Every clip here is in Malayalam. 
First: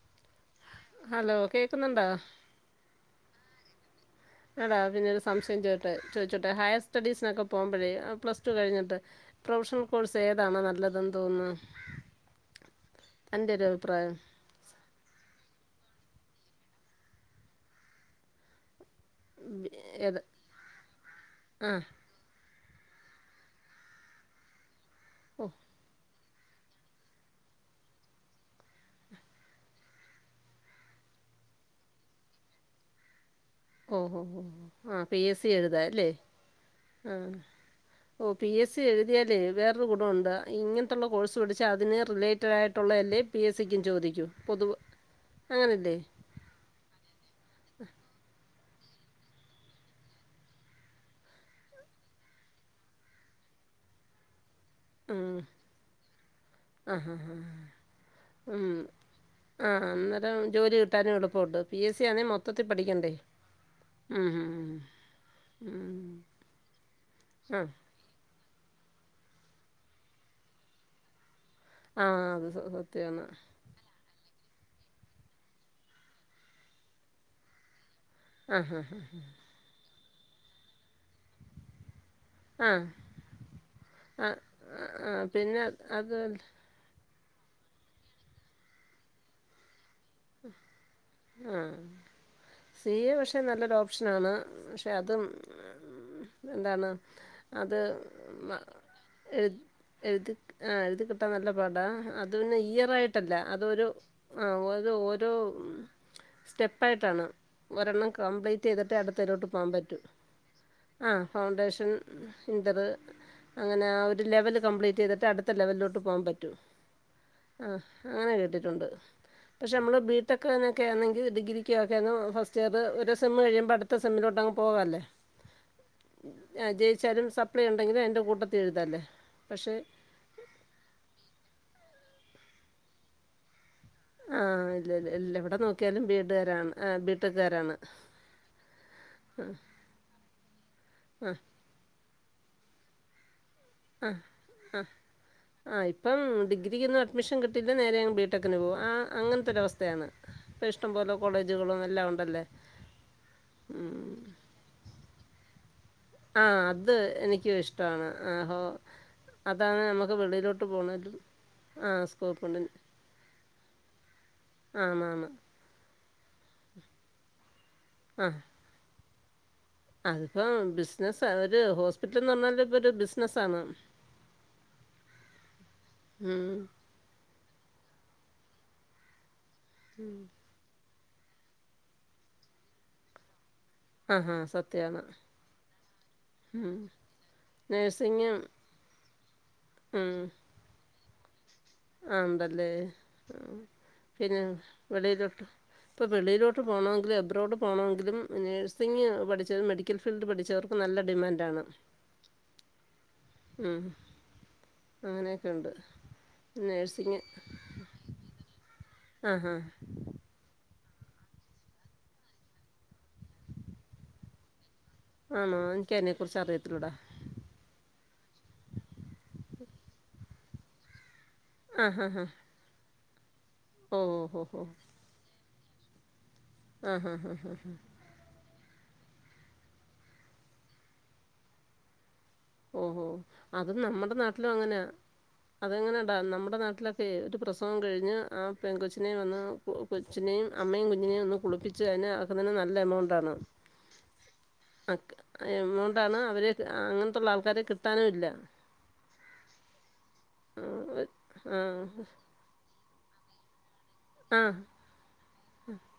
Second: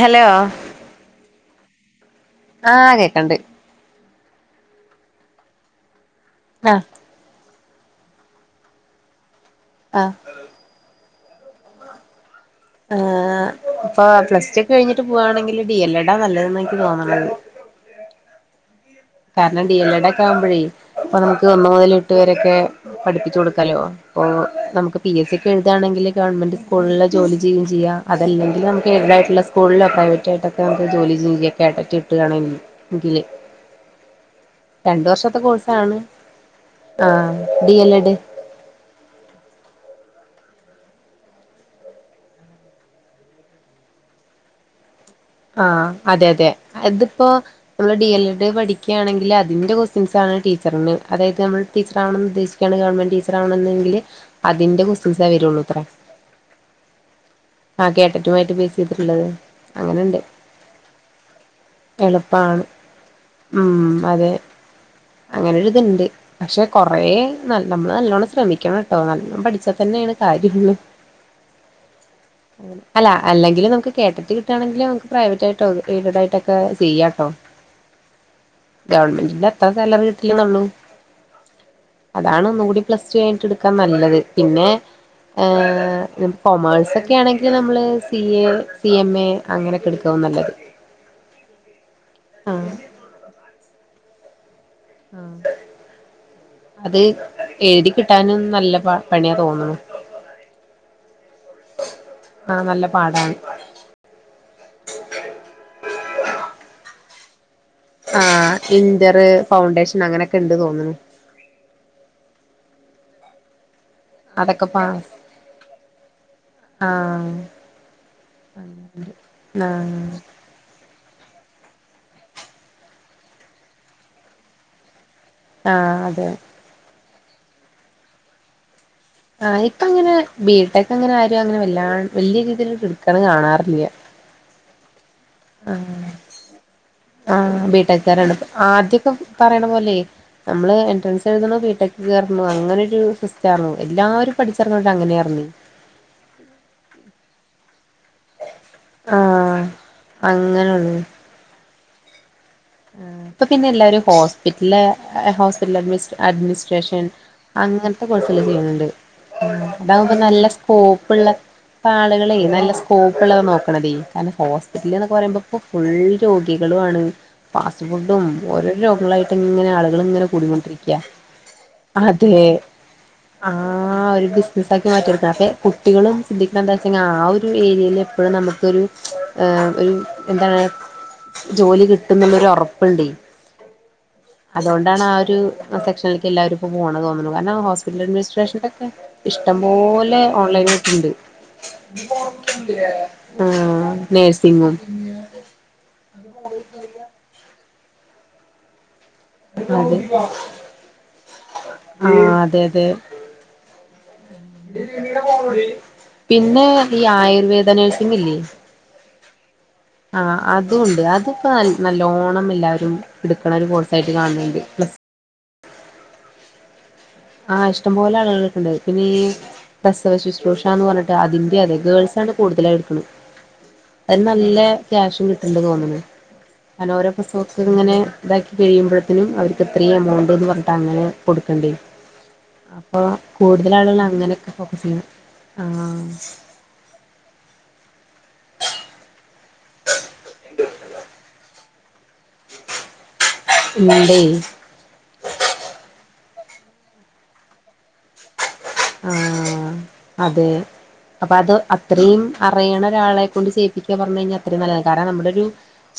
ഹലോ ഹലോ കേക്കുന്നുണ്ടോ ആഹ് കേക്കണ്ട് അടാ പിന്നെരു സംശയം ചോദട്ടെ ചോദിച്ചോട്ട് ഹയർ ആഹ് സ്റ്റഡീസിനൊക്കെ പോകുമ്പോഴേ പ്ലസ് ടു കഴിഞ്ഞിട്ട് പ്രൊഫഷണൽ ആഹ് കോഴ്സ് ഏതാണോ നല്ലതെന്ന് തോന്നുന്നു ആ് എൻ്റെ ഒരു ഇപ്പൊ അഭിപ്രായം പ്ലസ് ഒക്കെ കഴിഞ്ഞിട്ട് പോവുകവാണെങ്കിൽ ഡി എൽ എടാ നല്ലതന്ന് എനിക്ക് തോന്നണത് കാരണം ബി- ഡി എൽ എഡ ഏത് ഒക്കെ ആവുമ്പോഴേ ഇപ്പൊ നമുക്ക് ഒന്നു ആ മുതല ഇട്ട് വരൊക്കെ പഠിപ്പിച്ചു കൊടുക്കാലോ അപ്പൊ നമുക്ക് പി എസ് സി ഓ ഒക്കെ എഴുതയാണെങ്കിൽ ഗവൺമെന്റ് സ്കൂളിൽ ജോലി ചെയ്യുക ചെയ്യ അതല്ലെങ്കിൽ നമുക്ക് ഇുതായിട്ടുള്ള സ്കൂളിലോ പ്രൈവറ്റായിട്ടൊക്കെ നമുക്ക്ോല കേട്ടറ്റ ഇട്ട്ുകണ എങ്കില് ഓഹോ ഓ ആഹ രണ്ട് പി വർഷത്തെ എസ് സി കോഴ്സാണ് എഴുതല്ലേ ആ ആഹ് ഡി എൽ എഡ് ഓ പി എസ് സി എഴുതിയാലേ വേറൊരു കുുടുണ്ട് ഇങ്ങനെയുള്ള കോഴ്സ് പഠിച്ചാ അതിന് റിലേറ്റഡ ആായിട്ടുള്ള എല്ലേ പി എസ് സിക്കും ചോദിക്കും പൊതുവ് ആഹ അതെ അതെ അതിപ്പോ നമ്മള് ഡി എൽ എഡ് പഠ ഒക്കെ ആണെങ്കിൽ അതിന്റെറെക്വസ്റ്റൻസാണ് ടീച്ചറി അതത് നമ്മ ടീറ ആണെന്ന് ഉദ്ദേശിക്ക ഗവൺെന്റ് ടീച്ചറ ആണ അതിന്റെ കുസിസ ഉം. വരുള്ളൂത്ര ആഹ് ആഹ് അങ്ങനെണ്ട് അന്നേരം ജോലി കിട്ടാനും എളപ്പുണ്ട് പി എസ് സി ആ മൊ എളുപ്പാണ് പഠിക്കണ്ടേ ഉം അതെ അങ്ങനെ ഒരു ഉം ഇതുണ്ട് ഉം പക്ഷെ കൊറ ന ആഹ് നമ്മള് നല്ലോണം ശക്ഷമിക്കണം കേട്ടോ നല്ലഞൻ പഠിച്ചാൽ തന്നെയാണ് കാര്യള്ള ആഹ് അത് സ- അല്ല സത്യമാണ് അല്ലെങ്കിൽ നമുക്ക് കേട്ടിട്ട് കി ആണെങ്കിൽ നമക്ക് പ്രൈവറ്റ് ആയിട്ടോ എയ്ഡ ആട്ടൊക്കെ ചെയ്യാട്ടോ ആഹ ഹഹ് ആഹ ല്ല വീട്ടന്നള്ളു അതാണ് ഒന്നുകൂടി ആഹ് പ്ലസ് ടു ആയിട്ട് എടുക്കാൻ നല്ലത് ആഹ് പിന്നെ ആഹ് പിന്നെ അത് കൊമേഴ്സ്ക്കെ ക്ക ആണെങ്കിൽ നമ്മള് C A C M A അങ്ങനെൊക്കെ എടുക്ക ആ ആഹ് സി എ പക്ഷെ നല്ലൊരു ഓപ്ഷന ആണ് പക്ഷെ അതും ആഹ് എന്താണ് അത് അത് എഴുതി കിട്ടാനും മ- നല്ല പ പണിയാ എഴു തോന്നുന്നു എഴുതി ആ എഴുതി കിട്ടാൻ നല്ല പാടാ അത് പിന്നെ ആഹ് നല്ല ഇയർ ആയിട്ടല്ല പാടാണ് അതൊരു ആ അത് ഓരോ സ്റ്റെപ്പായിട്ടാണ് ഒരെണ്ണം ആ കംപ്ലീറ്റ് ഇന്റർ ഫൗണ്ടേഷൻ അങ്ങനെയൊക്കെ ഉണ്ട് തോന്നുണു ആ ഫൗണ്ടേഷൻ ഇന്റർ അങ്ങനെ ആ ഒരു ലെവല് അതൊക്കെ കംപ്ലീറ്റ് പാസ് ചെയ്തിട്ട് അടുത്ത ലെവലിലോട്ട് പോകാൻ പറ്റും ആഹ് ആ അങ്ങനെ ക കേട്ടിട്ടൊണ്ട് പക്ഷെ നമ്മള് ആഹ് ബീറ്റൊക്കെക്കെെ ഡിഗ്രിക്കക്ക്ക്കെ ഫസ്റ്റ് ഇയർ ഒരു സെം കഴിയുമ്പോ അടുത്ത സെമ്മിലോട്ട് ക്ക് പോവല്ലേ ആ അതെ സപ്ലൈ ഉണ്ടെങ്കിൽ അതിന്റെ കൂട്ടത്തി എഴുതല്ലേ ആ ഇപ്പ അങ്ങനെ ബിടെക് അങ്ങനെ ആരും അങ്ങനെ വല്ലാ വല്യയ രീതിയിൽ എടുക്ക കാണാറില്ല ആ ഇല്ല ല്ലേ ആ ആ ബിടെക്കുകാരാണ് ബീടെക്ക്ക്കാരാണ് ആദ്യൊക്കെ പറയണ പോലെ നമ്മള് എൻട്രൻസ് ആഹ് എഴുതണോ ബീടെക്ക്കയറോ അങ്ങനെരു ആ ആ ആ ഇപ്പം ഡിഗ്രിക്ക്കൊന്നും അഡ്മിഷൻ കിട്ട- അ നേരയങ്ങ് ബിടെക്കിന് പോകും ആ ആഹ് അങ്ങനത്തെരവസ്ഥയാണ് ഇപ്പോൾ ഇഷ്ടം അങ്ങനെയുള്ളൂ പോലെ കോളേജുകളും എല്ലാം ഉണ്ടല്ലേ ആ ഇപ്പ ഉം പിന്നെല്ലാരും ഹോസ്പിറ്റല് അല്ല ഹോസ്റ്റ ഹോസ്പിറ്റൽ ആ അത് അഡ്മിനിസ്ട്രേഷൻ എനിക്കും അങ്ങനത്തെ ഇഷ്ടമാണ് ആ കോഴ്സുകൾ ഹോ ചെയ്യുന്നുണ്ട് ഉം അതാണ് ഇതാകുമ്പ നമുക്ക് നല്ല വെളിയിലോട്ട് സ്കോപ്പ് പോണേലും ഉള്ള ആ ആളുകളേ സ്കോപ്പുണ്ട് നല്ല സ്കോപ്പ്ള്ളത് നോക്ക അതെ ഹോസ്പിറ്റൽ എന്ന് ആണാണ് പറയുമ്പോ ഇപ്പൊ ഫുൾ രോഗികളും ആണ് ഫാസ്റ്റ് ഫുഡും ഓരോ രോഗങ്ങളായിട്ടും ഇങ്ങന അതിപ്പോ ബിസിന ഒരു ഹോസ്പിറ്റലന്ന് അതെ പറഞ്ഞാല് ഇപ്പൊ ഒരു ബിസിനസ് ആണ് മാറ്റടുത്തെ അപ്പെ കുട്ടികളും ശ്രദ്ധിക്കണ എന്താ വെച്ചൊ ആ ഒരു ഏരിയയില് ഇപ്പോഴ നമുക്കൊരു ഒരു എന്താണ് ജോലി കിട്ടും കിട്ടൊനൊള്ളരു ഉറപ്പുണ്ട് ആ ഹാ സത്യമാണ് അതുകൊണ്ടാണ് ആ ഒരു സെക്ഷനിലേക്ക് എല്ലാവും ഇപ്പോ പോണ തോന്നുന്നത് കാരണം ഹോസ്പിറ്റൽ നേഴ്സിങ് അഡ്മിനിസ്ട്രേഷനൊക്കെ ഇഷ്ടംപോലെ ഓൺലൈനിൽ ഉണ്ട് ആ ഉണ്ടല്ലേ ആ പിന്നെ നേഴ്സിങ്ങും വെളിയിലോട്ട് ഇപ്പ വെളിയിലോട്ട് പോകണമെങ്കിൽ അബ്രോഡ് പോണമെങ്കിലും നേഴ്സിംഗങ് പഠിച്ച അതെ മെഡിക്കൽ ഫീൽഡ് പഠിച്ചവർക്ക നല്ല ഡിമാൻ്ണ് ആ അതെ അതെ ഉം അങ്ങനെയൊക്കെ ഉണ്ട് പിന്നെ ഈ ആയുർവേദ നഴ്സിംഗ് ഇല്ലേ ആ ആ ആ അതും ഉണ്ട് അതിപ്പോ നല്ലോണം എല്ലാവരും എടുക്കണ ഒരു കോഴ്സ് ആയിട്ട് കാണുന്നുണ്ട് പ്ലസ്സ് ആണോ എനക്ക് അതിനെ കുറിച്ച് അറിയത്തില്ലടാ ആഹ് ഇഷ്ടം പോലെ ആളുകൾക്കുണ്ട് പിന്നെ ഈ പ്രസവ ശുശ്രൂഷ എന്ന് പറഞ്ഞിട്ട് അതിന്റെ അതെ ആഹാ ഗേൾസ് ഹാ ആണ് കൂടുതലായി എടുക്കണെ ഓ അ ഹോ നല്ല ഹോ ക്യാഷും കിട്ടുണ്ട് തോന്നുന്നു ഓരോ ആഹാ ഹാ ഹാ പ്രസവത്തിന് ഇങ്ങനെ ഇതാക്കി കഴിയുമ്പോത്തെനും അവർക്ക് ഇത്രയും എമൗണ്ട് എന്ന് പറഞ്ഞിട്ട് അങ്ങനെ കൊടുക്കണ്ടേ അപ്പൊ ഓഹോ കൂടുതൽ ആളുകൾ അങ്ങനൊക്കെ ഫോക്കസ് ചെയ്യണം ആഹ് അതങ്ങനെയണ്ടാ നമ്മുടെ നാട്ടിലൊക്കെ ഒരു പ്രസവം കഴിഞ്ഞ് ആ പെൺ കൊച്ചിനെയെ വന്ന് കൊച്ചിനെയും അമ്മയും കുഞ്ഞിനെയും ഒന്ന് കുളിപ്പിച്ചു ച്ച്കഴിഞ്ഞ ആക്കുന്നതിന് നല്ല എമൗണ്ടാണ് ഉണ്ടേ എമൗണ്ടാണ് അവര് അങ്ങനത്തുള്ള ആൾക്കാരെ കിട്ടാനുമില്ല ആ അതെ ആ അപ്പൊ അത് ആ അത്രയും അറിയണ ഒരാളെ കൊണ്ട് ചെയ്യിപ്പിക്കുക പറഞ്ഞ് കഴിഞ്ഞാൽ ആ അത്രയും നല്ലതാ കാരണം നമ്മുടെ ഒരു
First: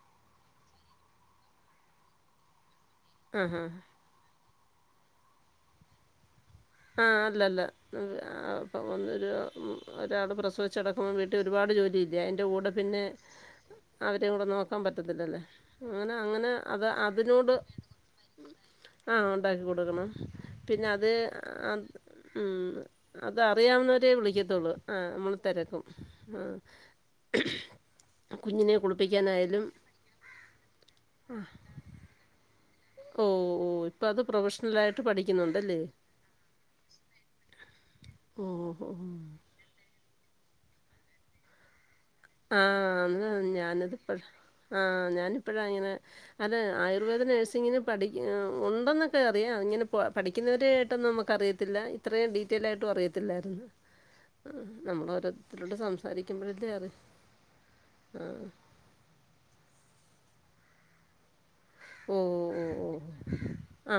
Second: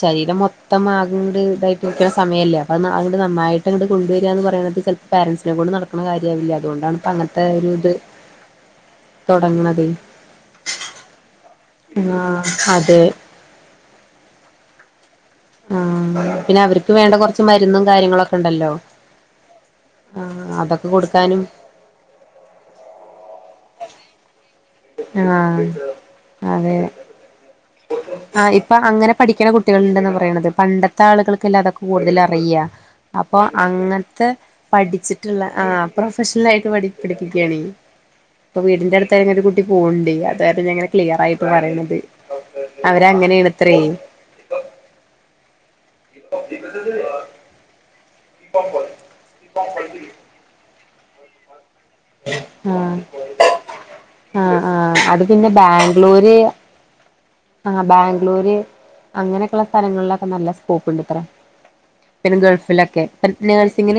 ശരീരം മൊത്തെമൊരു മൊത്തം ആ ഇതട്ട് ഇരിക്കണ സമയമല്ലേ അപ്പൊ അ നന്നായിട്ട് ആഹാ അങ്ങട്ട് കൊണ്ടുവരികയന്ന് പറയ പേൻറ്സിനെ കൊണ്ട് നടക്കണ കാര്യമാവില്ല അുകൊണ്ടാണ് ഇപ്പോ ആഹ് അങ്ങനത്തെ അല്ലല്ല ഒരു ഇത് അപ്പ തുടങ്ങണതേ ഒരാൾ പ്രസവിച്ച് കിടക്കുമ്പോൾ വീട്ടിൽ ഒരുപാട് ഒരുപാട് ജോലി ഇല്ല ആഹ് അതിന്റെ കൂടെ പിന്നെ അതെ അവരകൂടെ നോക്കാൻ പറ്റ ആ പിന്നെ അവർക്ക് വേണ്ട കുറച്ച് മരുന്നും കാര്യങ്ങളൊക്കെ ഉണ്ടല്ലോ ആ ഉണ്ടാക്കി കൊടുക്കണം ആഹ് പിന്നെ അതൊക്കെ അത് കൊടുക്കാനും അത് ഉംഅത്അറിയാവുന്നവരേ വിളിക്കത്തുള്ളൂ ആ നമ്മൾ ആഹ് തിരക്കും ആ അതെ ആ ഇപ്പൊ അങ്ങനെ പഠിക്കണ കുട്ടികൾ ഇണ്ടന്ന് പറയണത് പണ്ടത്തെ ആളുകൾക്കല്ലാം അതൊക്കെ കൂടുതൽ അറിയ ഓ അപ്പൊ ഓ ഇപ്പം അത് അങ്ങനത്തെ പ്രൊഫഷണലായിട്ട് പഠിച്ചിട്ടുള്ള ആ പഠിക്കുന്നുണ്ടല്ലേ പ്രൊഫഷണൽ ആയിട്ട് പഠി പഠിക്കുകയാണെ ഓ ഇപ്പൊ ഓ വീടിന്റെ ഓ. അടുത്ത് ഒരു കുട്ടി പോണുണ്ടേ അതാ പിന്നെ ഇങ്ങനെ ക്ലിയർ ആയിട്ട് പറയണത് ആഹ് അത് അവരങ്ങനെയാണത്രേ ഞാനത് പ ആഹ് ഞാനിപ്പഴാ അങ്ങനെ അത് ആയുർവേദ നഴ്സിങ്ങിന് പഠി ഒണ്ടെന്നൊക്കെ അറിയ ഇങ്ങനെ പ പഠിക്കുന്നോര് [unintelligible] നമ്മുക്കറിയത്തില്ല ഇത്രേം ഡീറ്റേൽ ആ ആയിട്ടും അറിയത്തില്ലാരുന്ന് ആ ആ നമ്മള് അത് പിന്നെ ഓരോരുത്തരോടെ സംസാരിക്കുമ്പോഴല്ലേ അറി ആഹ് ആഹ് ബാംഗ്ലൂര് അങ്ങനെക്കെള്ള സ്ഥലങ്ങളിലക്ക നല്ല സ്കോപ്പ് ഉണ്ട്ത്രേ പിന്നെ ഓഹ് ഓഹ് ഓഹ് ഗൾഫിലൊക്കെ ഇപ്പം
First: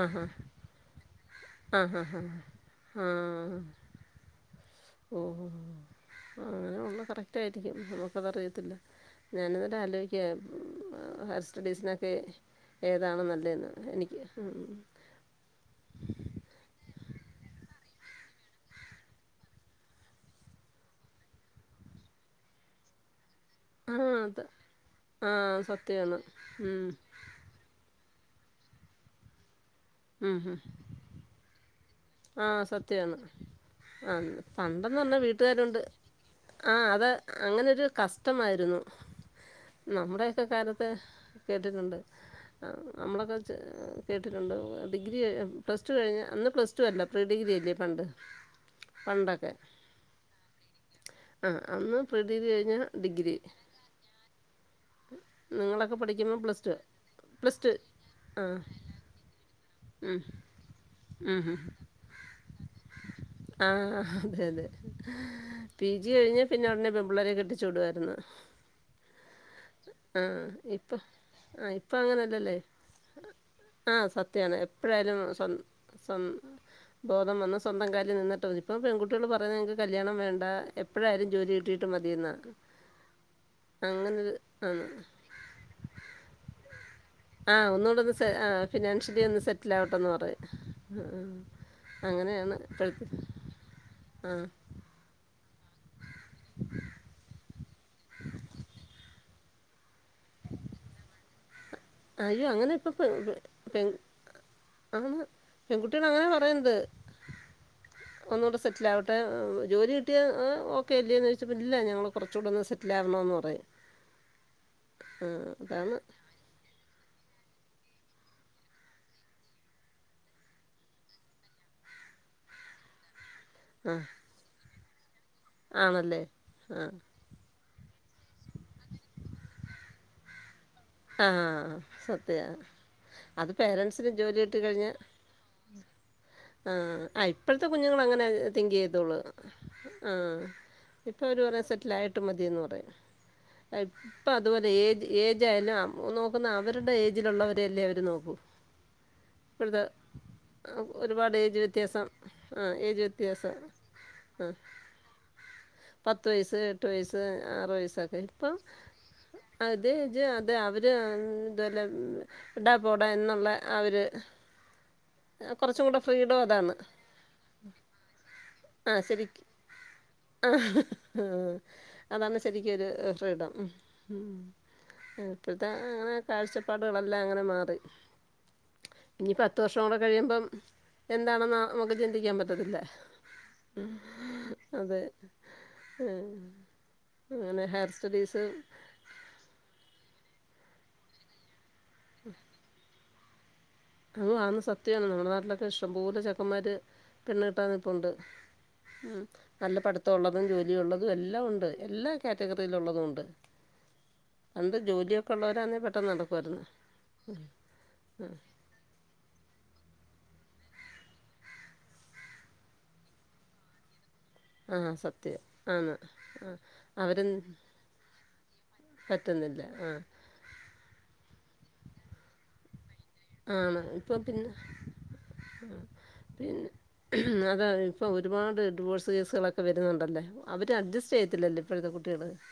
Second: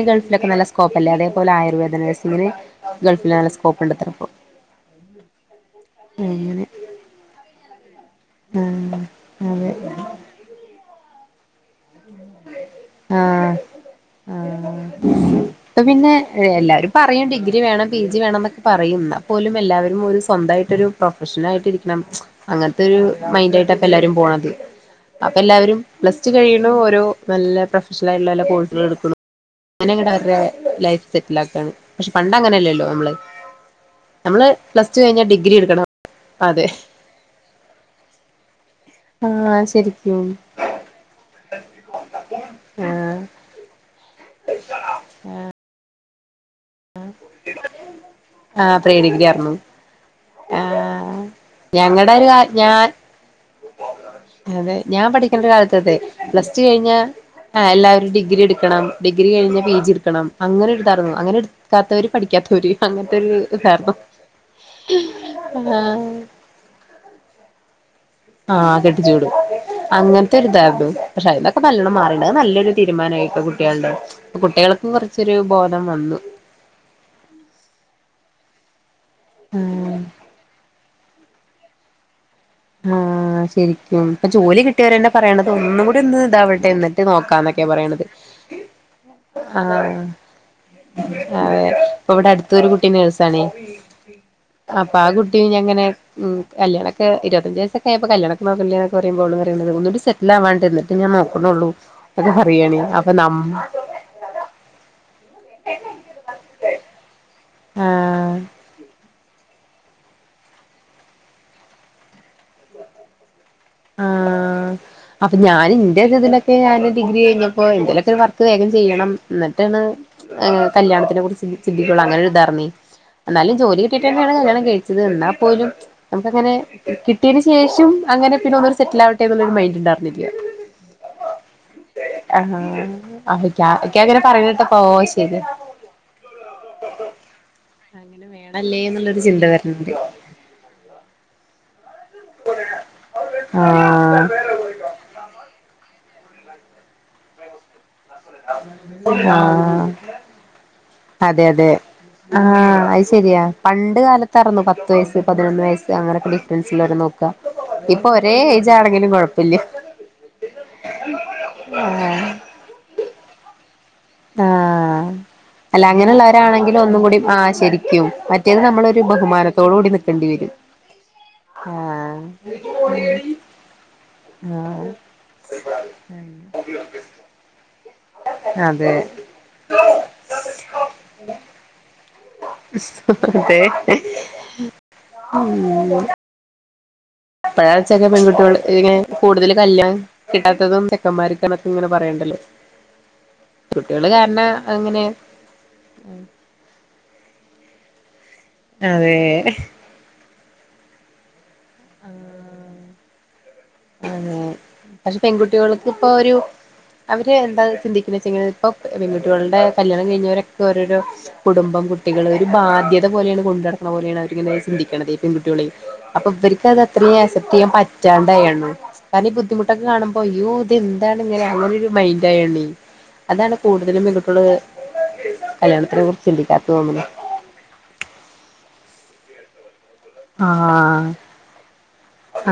ഓഹ് ആഹാ ഗൾഫിലൊക്കെ നല്ല സ്കോപ്പ് അല്ലേ അതേപോലെ ആയുർവേദ ആഹാ ഹാ നഴ്സിങ്ങിന് ഗൾഫില് നല്ല സ്കോപ്പ് ഉണ്ട് അത്രേ ഇപ്പൊ ഓഹോ അങ്ങനെ ഉള്ള കറക്റ്റ് ആയിരിക്കും അത് അറിയത്തില്ല ആഹ് ഞാൻ അതെ [unintelligible] ആലോചിക്കുവാ ഹയർ സ്റ്റഡീസിന് ഒക്കെ ഏതാണ് ആഹ് നല്ലെന്ന് എനിക്ക് ആഹ് അയിന് ഡിഗ്രി വേണം പി ജി വേണംന്നൊക്കെ പറയും ന്നാ പോലും എല്ലാവരും ഒരു സ്വന്തായിട്ടൊരു പ്രൊഫഷനായിട്ട് ഇരിക്കണം അങ്ങനത്തെരു മൈൻഡ് ആയിട്ട് അപ്പ ആ എല്ലാരും അത് പോണത് ആ അപ്പ എല്ലാവരും സത്യമാണ് പ്ലസ് ടു കഴിയണ ഉം. ഓരോ പ്രൊഫഷലായുള്ള എല്ലാ കോഴ്സുകൾ എടുക്കുള്ളു ഉം, ഉം. [unintelligible] ലൈഫ് സെറ്റിൽ ആക്കാണ് പക്ഷെ പണ്ട് അങ്ങനല്ലല്ലോ നമ്മള് ആ നമ്മള് പ്ലസ് പണ്ടെന്ന് ടു പറഞ്ഞാ കഴിഞ്ഞാൽ ഡിഗ്രി വീട്ടുകാര് കൊണ്ട് എടുക്കണം അതെ ആ അത് അങ്ങനൊരു കസ്റ്റമായിരുന്നു ആഹ് ശരിക്കും നമ്മുടേക്ക കാലത്ത് കേട്ടിട്ടുണ്ട് ആഹ് നമ്മളൊക്കെ ചെ കേട്ടിട്ടുണ്ട് ഡിഗ്രി പ്ലസ്ടു കഴിഞ്ഞ അന്ന് പ്ലസ് - സ് ടു അല്ല പ്രീ ഡിഗ്രി അല്ലേ പണ്ട് ആഹ് പ്രീ ഡിഗ്രി പണ്ടൊക്കെ ആർന്നു ആഹ് ആ അന്ന് ഞങ്ങടെ പ്രീ ഒരു ഡിഗ്രി കഴിഞ്ഞാ ഞാൻ ഡിഗ്രി അതെ ഞാൻ പഠിക്കണ്ട കാലത്തതേ പ്ലസ് ടു കഴിഞ്ഞാ പ്ലസ് ആ ടു എല്ലാവരും ഡിഗ്രി ആഹ് എടുക്കണം ഡിഗ്രി കഴിഞ്ഞ പി ജി എടുക്കണം അങ്ങനൊരു ഇതാരുന്നു അങ്ങനെ എടു ക്കാത്തവര് പഠിക്കാത്തോര് അങ്ങനത്തൊരു ഇതാരുന്നു ആഹ് അതെ അതെ ആഹ് മുന്നേ പെമ്പുള്ളരെ കെട്ടിച്ച് വിടുവാരുന്നു ആഹ് കെട്ടിച്ചു വിടും അങ്ങനെത്തെ ആഹ് ഒരു ഇതാരുന്നു ഇപ്പൊ പക്ഷെ അതിന്നൊക്കെ ആഹ് ഇപ്പൊ നല്ലോണം മാറീണ്ട് അത് അങ്ങനെയല്ലല്ലേ നല്ലൊരു തീരുമാനായിട്ട് പ്പൊ കുട്ടികളുടെ ഇപ്പ കുട്ടികൾ എപ്പഴായാലും സ്വ സ്വ ബോധം വന്ന് സ്വന്തം കാലിൽ നിന്നിട്ട് മതി ഇപ്പൊ പെൺകുട്ടികള് പറയുന്നെ ഞങ്ങക്ക് ഉം കല്യാണം വേണ്ട എപ്പഴായാലും ജോലി കിട്ടീട്ട് മതിയെന്നാ ആഹ് ആഹ് ശരിക്കും ഇപ്പ ജോലി ആണ് കിട്ടിയവര് തന്നെ പറയണത് ഒന്നും കൂടി ഒന്ന് ഇതാവട്ടെ എന്നിട്ട് നോക്കാന്നൊക്കെയാ പറയണത് ആ ഫിനാൻഷ്യലി ഒന്ന് സെറ്റിൽ ആവട്ടെന്ന് പറയും ഇപ്പ ഇവിട അടുത്ത് അങ്ങനെയാണ് ഒരു കുട്ടി ഇപ്പോഴത്തെ നഴ്‌സ്‌ ആണെ ആഹ് അപ്പ ആ കുട്ടി ഞാൻ ഇങ്ങനെ കല്യാണൊക്കെ ഇര [unintelligible] വയസൊക്കെ ആയപ്പോ കല്യാണോക്കെ നോക്കാണില്ലേന്ന്‌ ഒക്ക പറയുമ്പോൾ അവള് പറയണത് [unintelligible] സെറ്റിൽ ആവ [unintelligible] എന്നിട്ട് ഞാൻ നോ ണുള്ളൂ എന്ന് അയ്യോ അങ്ങനെ പറയാണി ഇപ്പം പെ അപ്പൊ ന പെ- പെൺ ആണ് പെൺകുട്ടികൾ അങ്ങനെ പറയണത് ആഹ് ഒന്നൂടെ സെറ്റിൽ ആവ വട്ടെ. ജോലി കിട്ടിയാ ഓക്കെ ഇല്ലേന്ന് ചോദിച്ചപ്പ ഇല്ല ഞങ്ങള് കൊറച്ചുടൊന്ന് സെറ്റിൽ ആവണോന്ന് പറയും ആഹ് അതാണ് ഞാന് ഡിഗ്രി കഴിഞ്ഞപ്പോ എന്തേലും ഒക്കെ ഒരു വർക്ക് വേഗം ചെയ്യണം എന്നിട്ടാണ് കല്യാണത്തിനെ കുറിച്ച് ചിന്തിക്കുള്ളൂ അങ്ങനെ ഒരു ഇതാർന്നേ എന്നാലും ജോലി ആ കിട്ടീട്ട് തന്നെയാണ് കല്യാണം കഴിച്ചത് എന്നാപോലും ആണല്ലേ നമുക്ക് അങ്ങനെ ആ കി അതിന് ശേഷം അങ്ങനെ പിന്നെ ഒന്നൂടെ സെറ്റിൽ ആവട്ടെ എന്നൊന്നും ഒരു മൈൻഡ് ഉണ്ടാരുന്നില്ല ആഹ് ആഹ് [unintelligible] പേരൻസിന് അങ്ങനെ ജോലി പറയണ കേട്ടപ്പോ ഓഹ് ശരി- ആഹ് ആ ഇപ്പഴത്തെ കുഞ്ഞുങ്ങള് അങ്ങനെ തിങ്ക് വേണല്ലേ ചെയ്യത്തൊള്ള് എന്നുള്ളൊരു ചിന്ത വരുന്നുണ്ട് ആഹ് ഇപ്പവര് [unintelligible] റ്റ്ലായിട്ട് മത്യേന്ന് പറയും എഹ് ആഹ് ഇപ്പത്പോലെ ഏജ് ഏജായാലും അ നോക്കുന്നെ അവരുടെ ഏജിലുള്ളവരെല്ലേ അവ ആഹ് അതെ പാടെജ് അതെ വ്യത്യാസം ആ ആഹ് ഏജ് അത് ശെര്യാ വ്യത്യാസം പണ്ട് കാലത്താർന്നു പത്ത് വയസ്സ് പതിനൊന്ന് വയസ്സ് അങ്ങനെക്കെ ഡിഫ്റെൻസ് ലാര്ന്നു പ്പ ആഹ് ആറ് വയസൊക്കെ ഇപ്പം കൊഴപ്പില്ല അത് ജ അതെ അവര് ൻ ത്വല്ല. എടാ പോട എന്ന്ള്ള ആ ഒര് ആഹ് ആഹ് അല്ല അങ്ങനുള്ളവരാണെങ്കിലും ഒന്നും കൂടി ആ ശെരിക്കും മറ്റേത് ആ നമ്മളൊരു ശരിക്ക് ബഹുമാനത്തോട് കൂടി നിക്കേണ്ടി വരും. ആ ആഹ് അതാണ് ശെരിക്കൊരു ഫ്രീഡം ഉം ആഹ് ആഹ് ഇപ്പഴ്ത്ത ആഹ് അങ്ങനെ കാഴ്ചപ്പാടുകളെല്ലാം അങ്ങനെ മാ റി അതെ ഇനി പത്ത് വർഷം കൂടി കഴിയുമ്പം എന്താണ് മാ [unintelligible] ചിന്തിക്കാൻ പറ്റത്തില്ല. തെ അതെ ഉം ഏഹ് അങ്ങനെ ഹയർ പ്പഴാച്ചന്ന സ്റ്റഡീസ് പെൺകുട്ട്യേള് ഇങ്ങനെ കൂടുതല് കല്യാണം കിട്ടാത്തതും ചെക്കന്മാര്ക്കാന്നാ [unintelligible] ഇങ്ങനെ പറയണ്ടല്ലേ. [unintelligible] ആന്ന് സത്യാണ് നമ്മടെ നാട്ടിലൊക്കെ ഇഷ്ടം മ്പോലെ ചെക്കമ്മാര് പെണ്ണ കെട്ടാൻ നിപ്പുണ്ട്. ഉം അതെ നല്ല പഠിത്തൊള്ളതും ജോലിള്ളതും എല്ലാം ഉണ്ട് എല്ലാ കാറ്റഗറിലുള്ളതുണ്ട്. അതെ പക്ഷെ ഉള്ളവരാന്നേ പെൺകുട്ട്യേൾക്ക് പെട്ടെന്ന് പ്പൊര് നടക്കുമായിരുന്നു അവര് എന്താ ചിന്തിക്കുന്ന ച്ചെങ്കില് പത്ത് [unintelligible] കൊണ്ടാ കല്യാണം കഴിഞ്ഞവരൊക്കെ ഓരോരോ കുടുംബം കുട്ടികള് ഒരു ബാധ്യത പോലെണ് കൊണ്ടട്ക്ക്ണെ പോലെന്നത്. ഇങ്ങനെ ആ ചിന്തിക്കണതെ സത്യം പെൺകുട്ട്യാളെ ആന്ന് അപ്പൊ ആ ഇവര്ക്കതാ അത്രയും അവരും ആസെപ്റ്റെയ്യൻ പറ്റാണ്ടാ [unintelligible] കാരണം ഈ പറ്റുന്നില്ല ബുദ്ധിമുട്ടൊക്കെ ആ കാണുമ്പോ അയ്യോ ഇതെന്താണ് ഇങ്ങനെ അങ്ങനൊരു മൈൻ്റായോണീ അതാണ് കൂടുതലും പെൺകുട്ട്യള് അതെ അതെ ഇപ്പൊ ഒരുപാട് ഡിവോഴ്സ് കേസ്ളൊക്കെ വെര്ന്ന്ണ്ടല്ലേ, അവര് ആഹ് അഡ്ജസ്റ്റ് ചെയ്യത്തില്ലല്ലേ ഇപ്പഴത്തെ കു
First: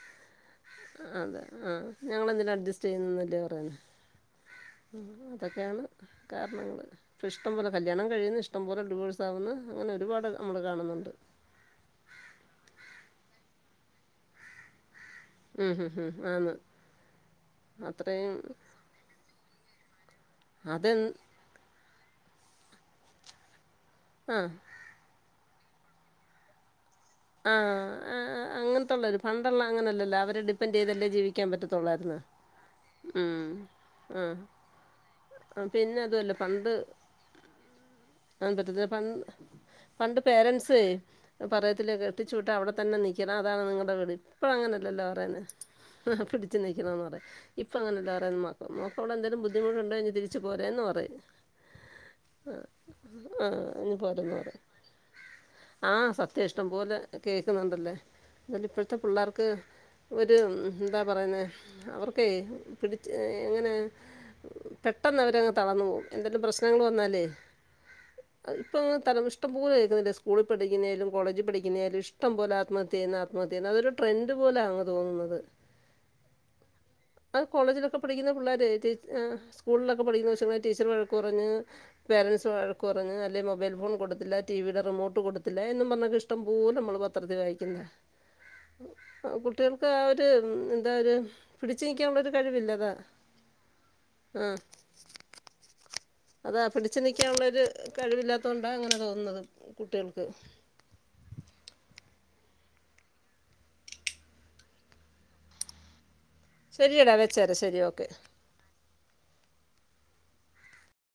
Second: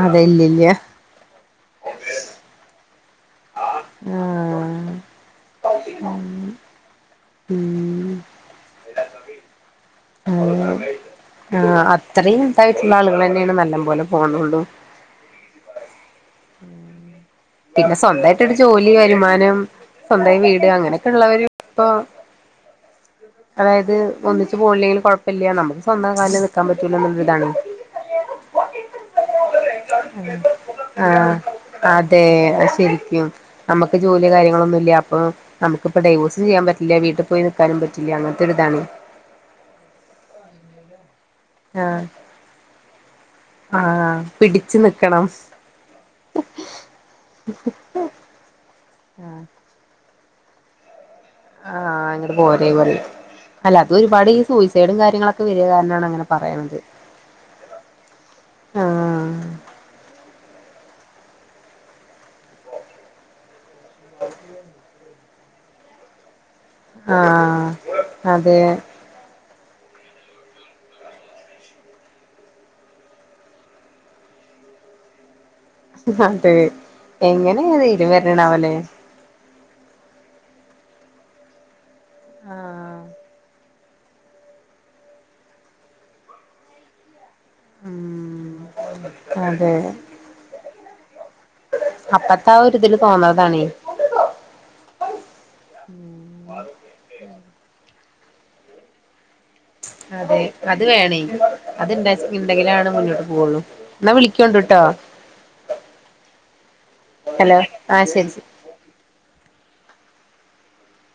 അതെ ഇല്ല ഇല്ല ആ ഞങ്ങെളെന്തിനാ അഡ്ജസ്റ്റ് ചെയ്യുന്നെതെറിയ ആഹ് [inaudible] ഒക്കെയാണ് കാരണങ്ങള്. ഇപ്പ ഇഷ്ടംപോലെ കല്ല്യാണം ഉം കഴിയിന്ന് ഇഷ്ടം പോലെ ഡിവോഴ്സ് ആവ്ന്ന് അങ്ങനെ ഒരുപാട് നമ്മൾ ആഹ് കാണുന്നുണ്ട് ആഹ് അത്രേം ഇതായിട്ട്ള്ള ആള്കളെന്നെയാണ് ന നല്ലം പോലെ പോണൊള്ളൂ. മ് ഹ് ഹ് ആന്ന് പിന്നെ അത്രയും സ്വന്തായിട്ടൊരു ജോലി വരുമാനം സ്വന്തായി വീട് അതെ അങ്ങനെക്കെ ഇള്ളവര് ഇപ്പൊ അതായത് ആ ഒന്നിച്ച് പോണ്ല്ലെങ്കിലു കൊഴപ്പില്ല നമ്മക്ക് ഇപ്പ ഒന്നാം കാലില് നിക്കാൻ പ ആഹ് ആഹ് ആഹ് അങ്ങൻത്തൊള്ളോര് പണ്ടെള്ള അങ്ങനെയലല്ലാ അവരെ ഡിപെന്റയ്തല്ലേ ജവിക്കാൻ പറ്റത്തൊള്ളായിരുന്നു. ഏഹ് ശെരിക്കും നമ്മക്ക് ജോലി കാര്യങ്ങളൊന്നുല്ല അപ്പ ആ, നമുക്കിപ്പ പിന്നെ അതുമല്ല ഡൈവോഴ്സും ചെയ്യാൻ പണ്ട് പറ്റില്ല വീട്ട് പോ പോയി നിക്കാനും പറ്റില്ല ആ അങ്ങൻതൊരു ഇതാണ്. പറ്റത്തില്ല പണ്ട് പണ്ട് പേരന്റ്സ് പറയത്തില്ല ആഹ് കെ ട്ടിച്ചൂട്ട അവിടെത്തന്നെ നിക്കണം. അതാണ് നിങ്ങൾടെ വീട്. ആഹ് ഇപ്പഴ അങ്ങനെ പിടിച്ചു അല്ലല്ലോ നിക്കണം പറയുന്നേ ഇഹ് ഇഹ് പിടിച്ച് നിക്കണെന്ന്. അതെ, ഇപ്പ അങ്ങനെല്ലാ പറയുന്നെ മാത്രം മോക്ക അവിടെ എന്തേലും ബുദ്ധിമുട്ട് ഇണ്ടേ ഇങ്ങ് തിരിച്ച് പോരെ എന്ന് പറയ്ണ്. ആഹ് ഇങ്ങട്ട് പോരെ പറയും. ആ അല്ല അത് ഇനി ഒരുപാട് പോരെന്ന് ഈ പറയും സൂസൈഡും കാര്യങ്ങളൊക്കെ വരിക ആ കാരനാണ് അങ്ങനെ സത്യം ഇഷ്ടം പറയണത്. പോലെ കേൾക്കുന്നുണ്ടല്ലേ എന്നൽ ഇപ്പോഴത്തെ പിള്ളേർക്ക് ആഹ് ഒരു എന്താ പറയുന്നത് അവർക്ക് പിടിച്ച് എങ്ങനെ പെട്ടെന്ന് ത പോ എന്തെും പ്രശ്നങ്ങൾ വന്നാല ആഹ് അതെ ഇ ത ഇഷ്ടം പോലെ കേക്കുന്നില്ല സ്കൂൾ പഠിക്കുന്നാലും കോളജ് പഠിക്കുന്നതിാലും ഇഷ്ടം പോലെ ആത്മഹത്യ ചെയ്യ ആമഹത്യ ചെയുന്ന അതൊരുട്രൻഡ് പോലാണ്ങ് തോന്നുന്നത് അതെ അത് എങ്ങനെഏ കോളേജിലൊക്കെ ഇരു പഠിക്കുന്ന പിള്ളേർ വരണാവലെ സ്കൂളിലൊക്കെ പഠിക്കുമ്പോ ടീച്ചർ വഴക്ക കുറഞ്ഞ പേരൻസ് വഴക്ക് ആഹ് കുഞ് അല്ലെങ്ക മൊബൈൽ ഫോൺ കൊടുത്തില്ല ടിവിയുടെ റിമോട്ട് കൊടുത്തില്ല എന്നന്ന് പറഞ്ഞ ഇഷ്ടം പോലെ നമ്മൾ പത്രത്തി വായിക്കുന്നെ ഉം ആ അതെ കുട്ടികൾക്ക് ആ ഒരു എന്താ ഒരു പിടിച്ചുനിക്കാനുള്ളൊരു അപ്പത്തെ ആ കഴിവില്ല ഒരു അതാ ഇതില് തോന്നണതാണേ ഉം അതാ പിടിച്ചു നിക്കാനുള്ള ഒരു കഴിവില്ലാത്ത കൊണ്ടാ അങ്ങനെ തോന്നുന്നത് കുട്ടികൾക്ക് അതെ അത് വേണേ അതിണ്ടെ ഇണ്ടെങ്കിലാണ് മുന്നോട്ട് പോവൊള്ളൂ എന്നാ വിളിക്കോണ്ടിട്ടോ ശരിയടാ വെച്ചേരെ ഹലോ ആ ഓക്കെ ശരി ശരി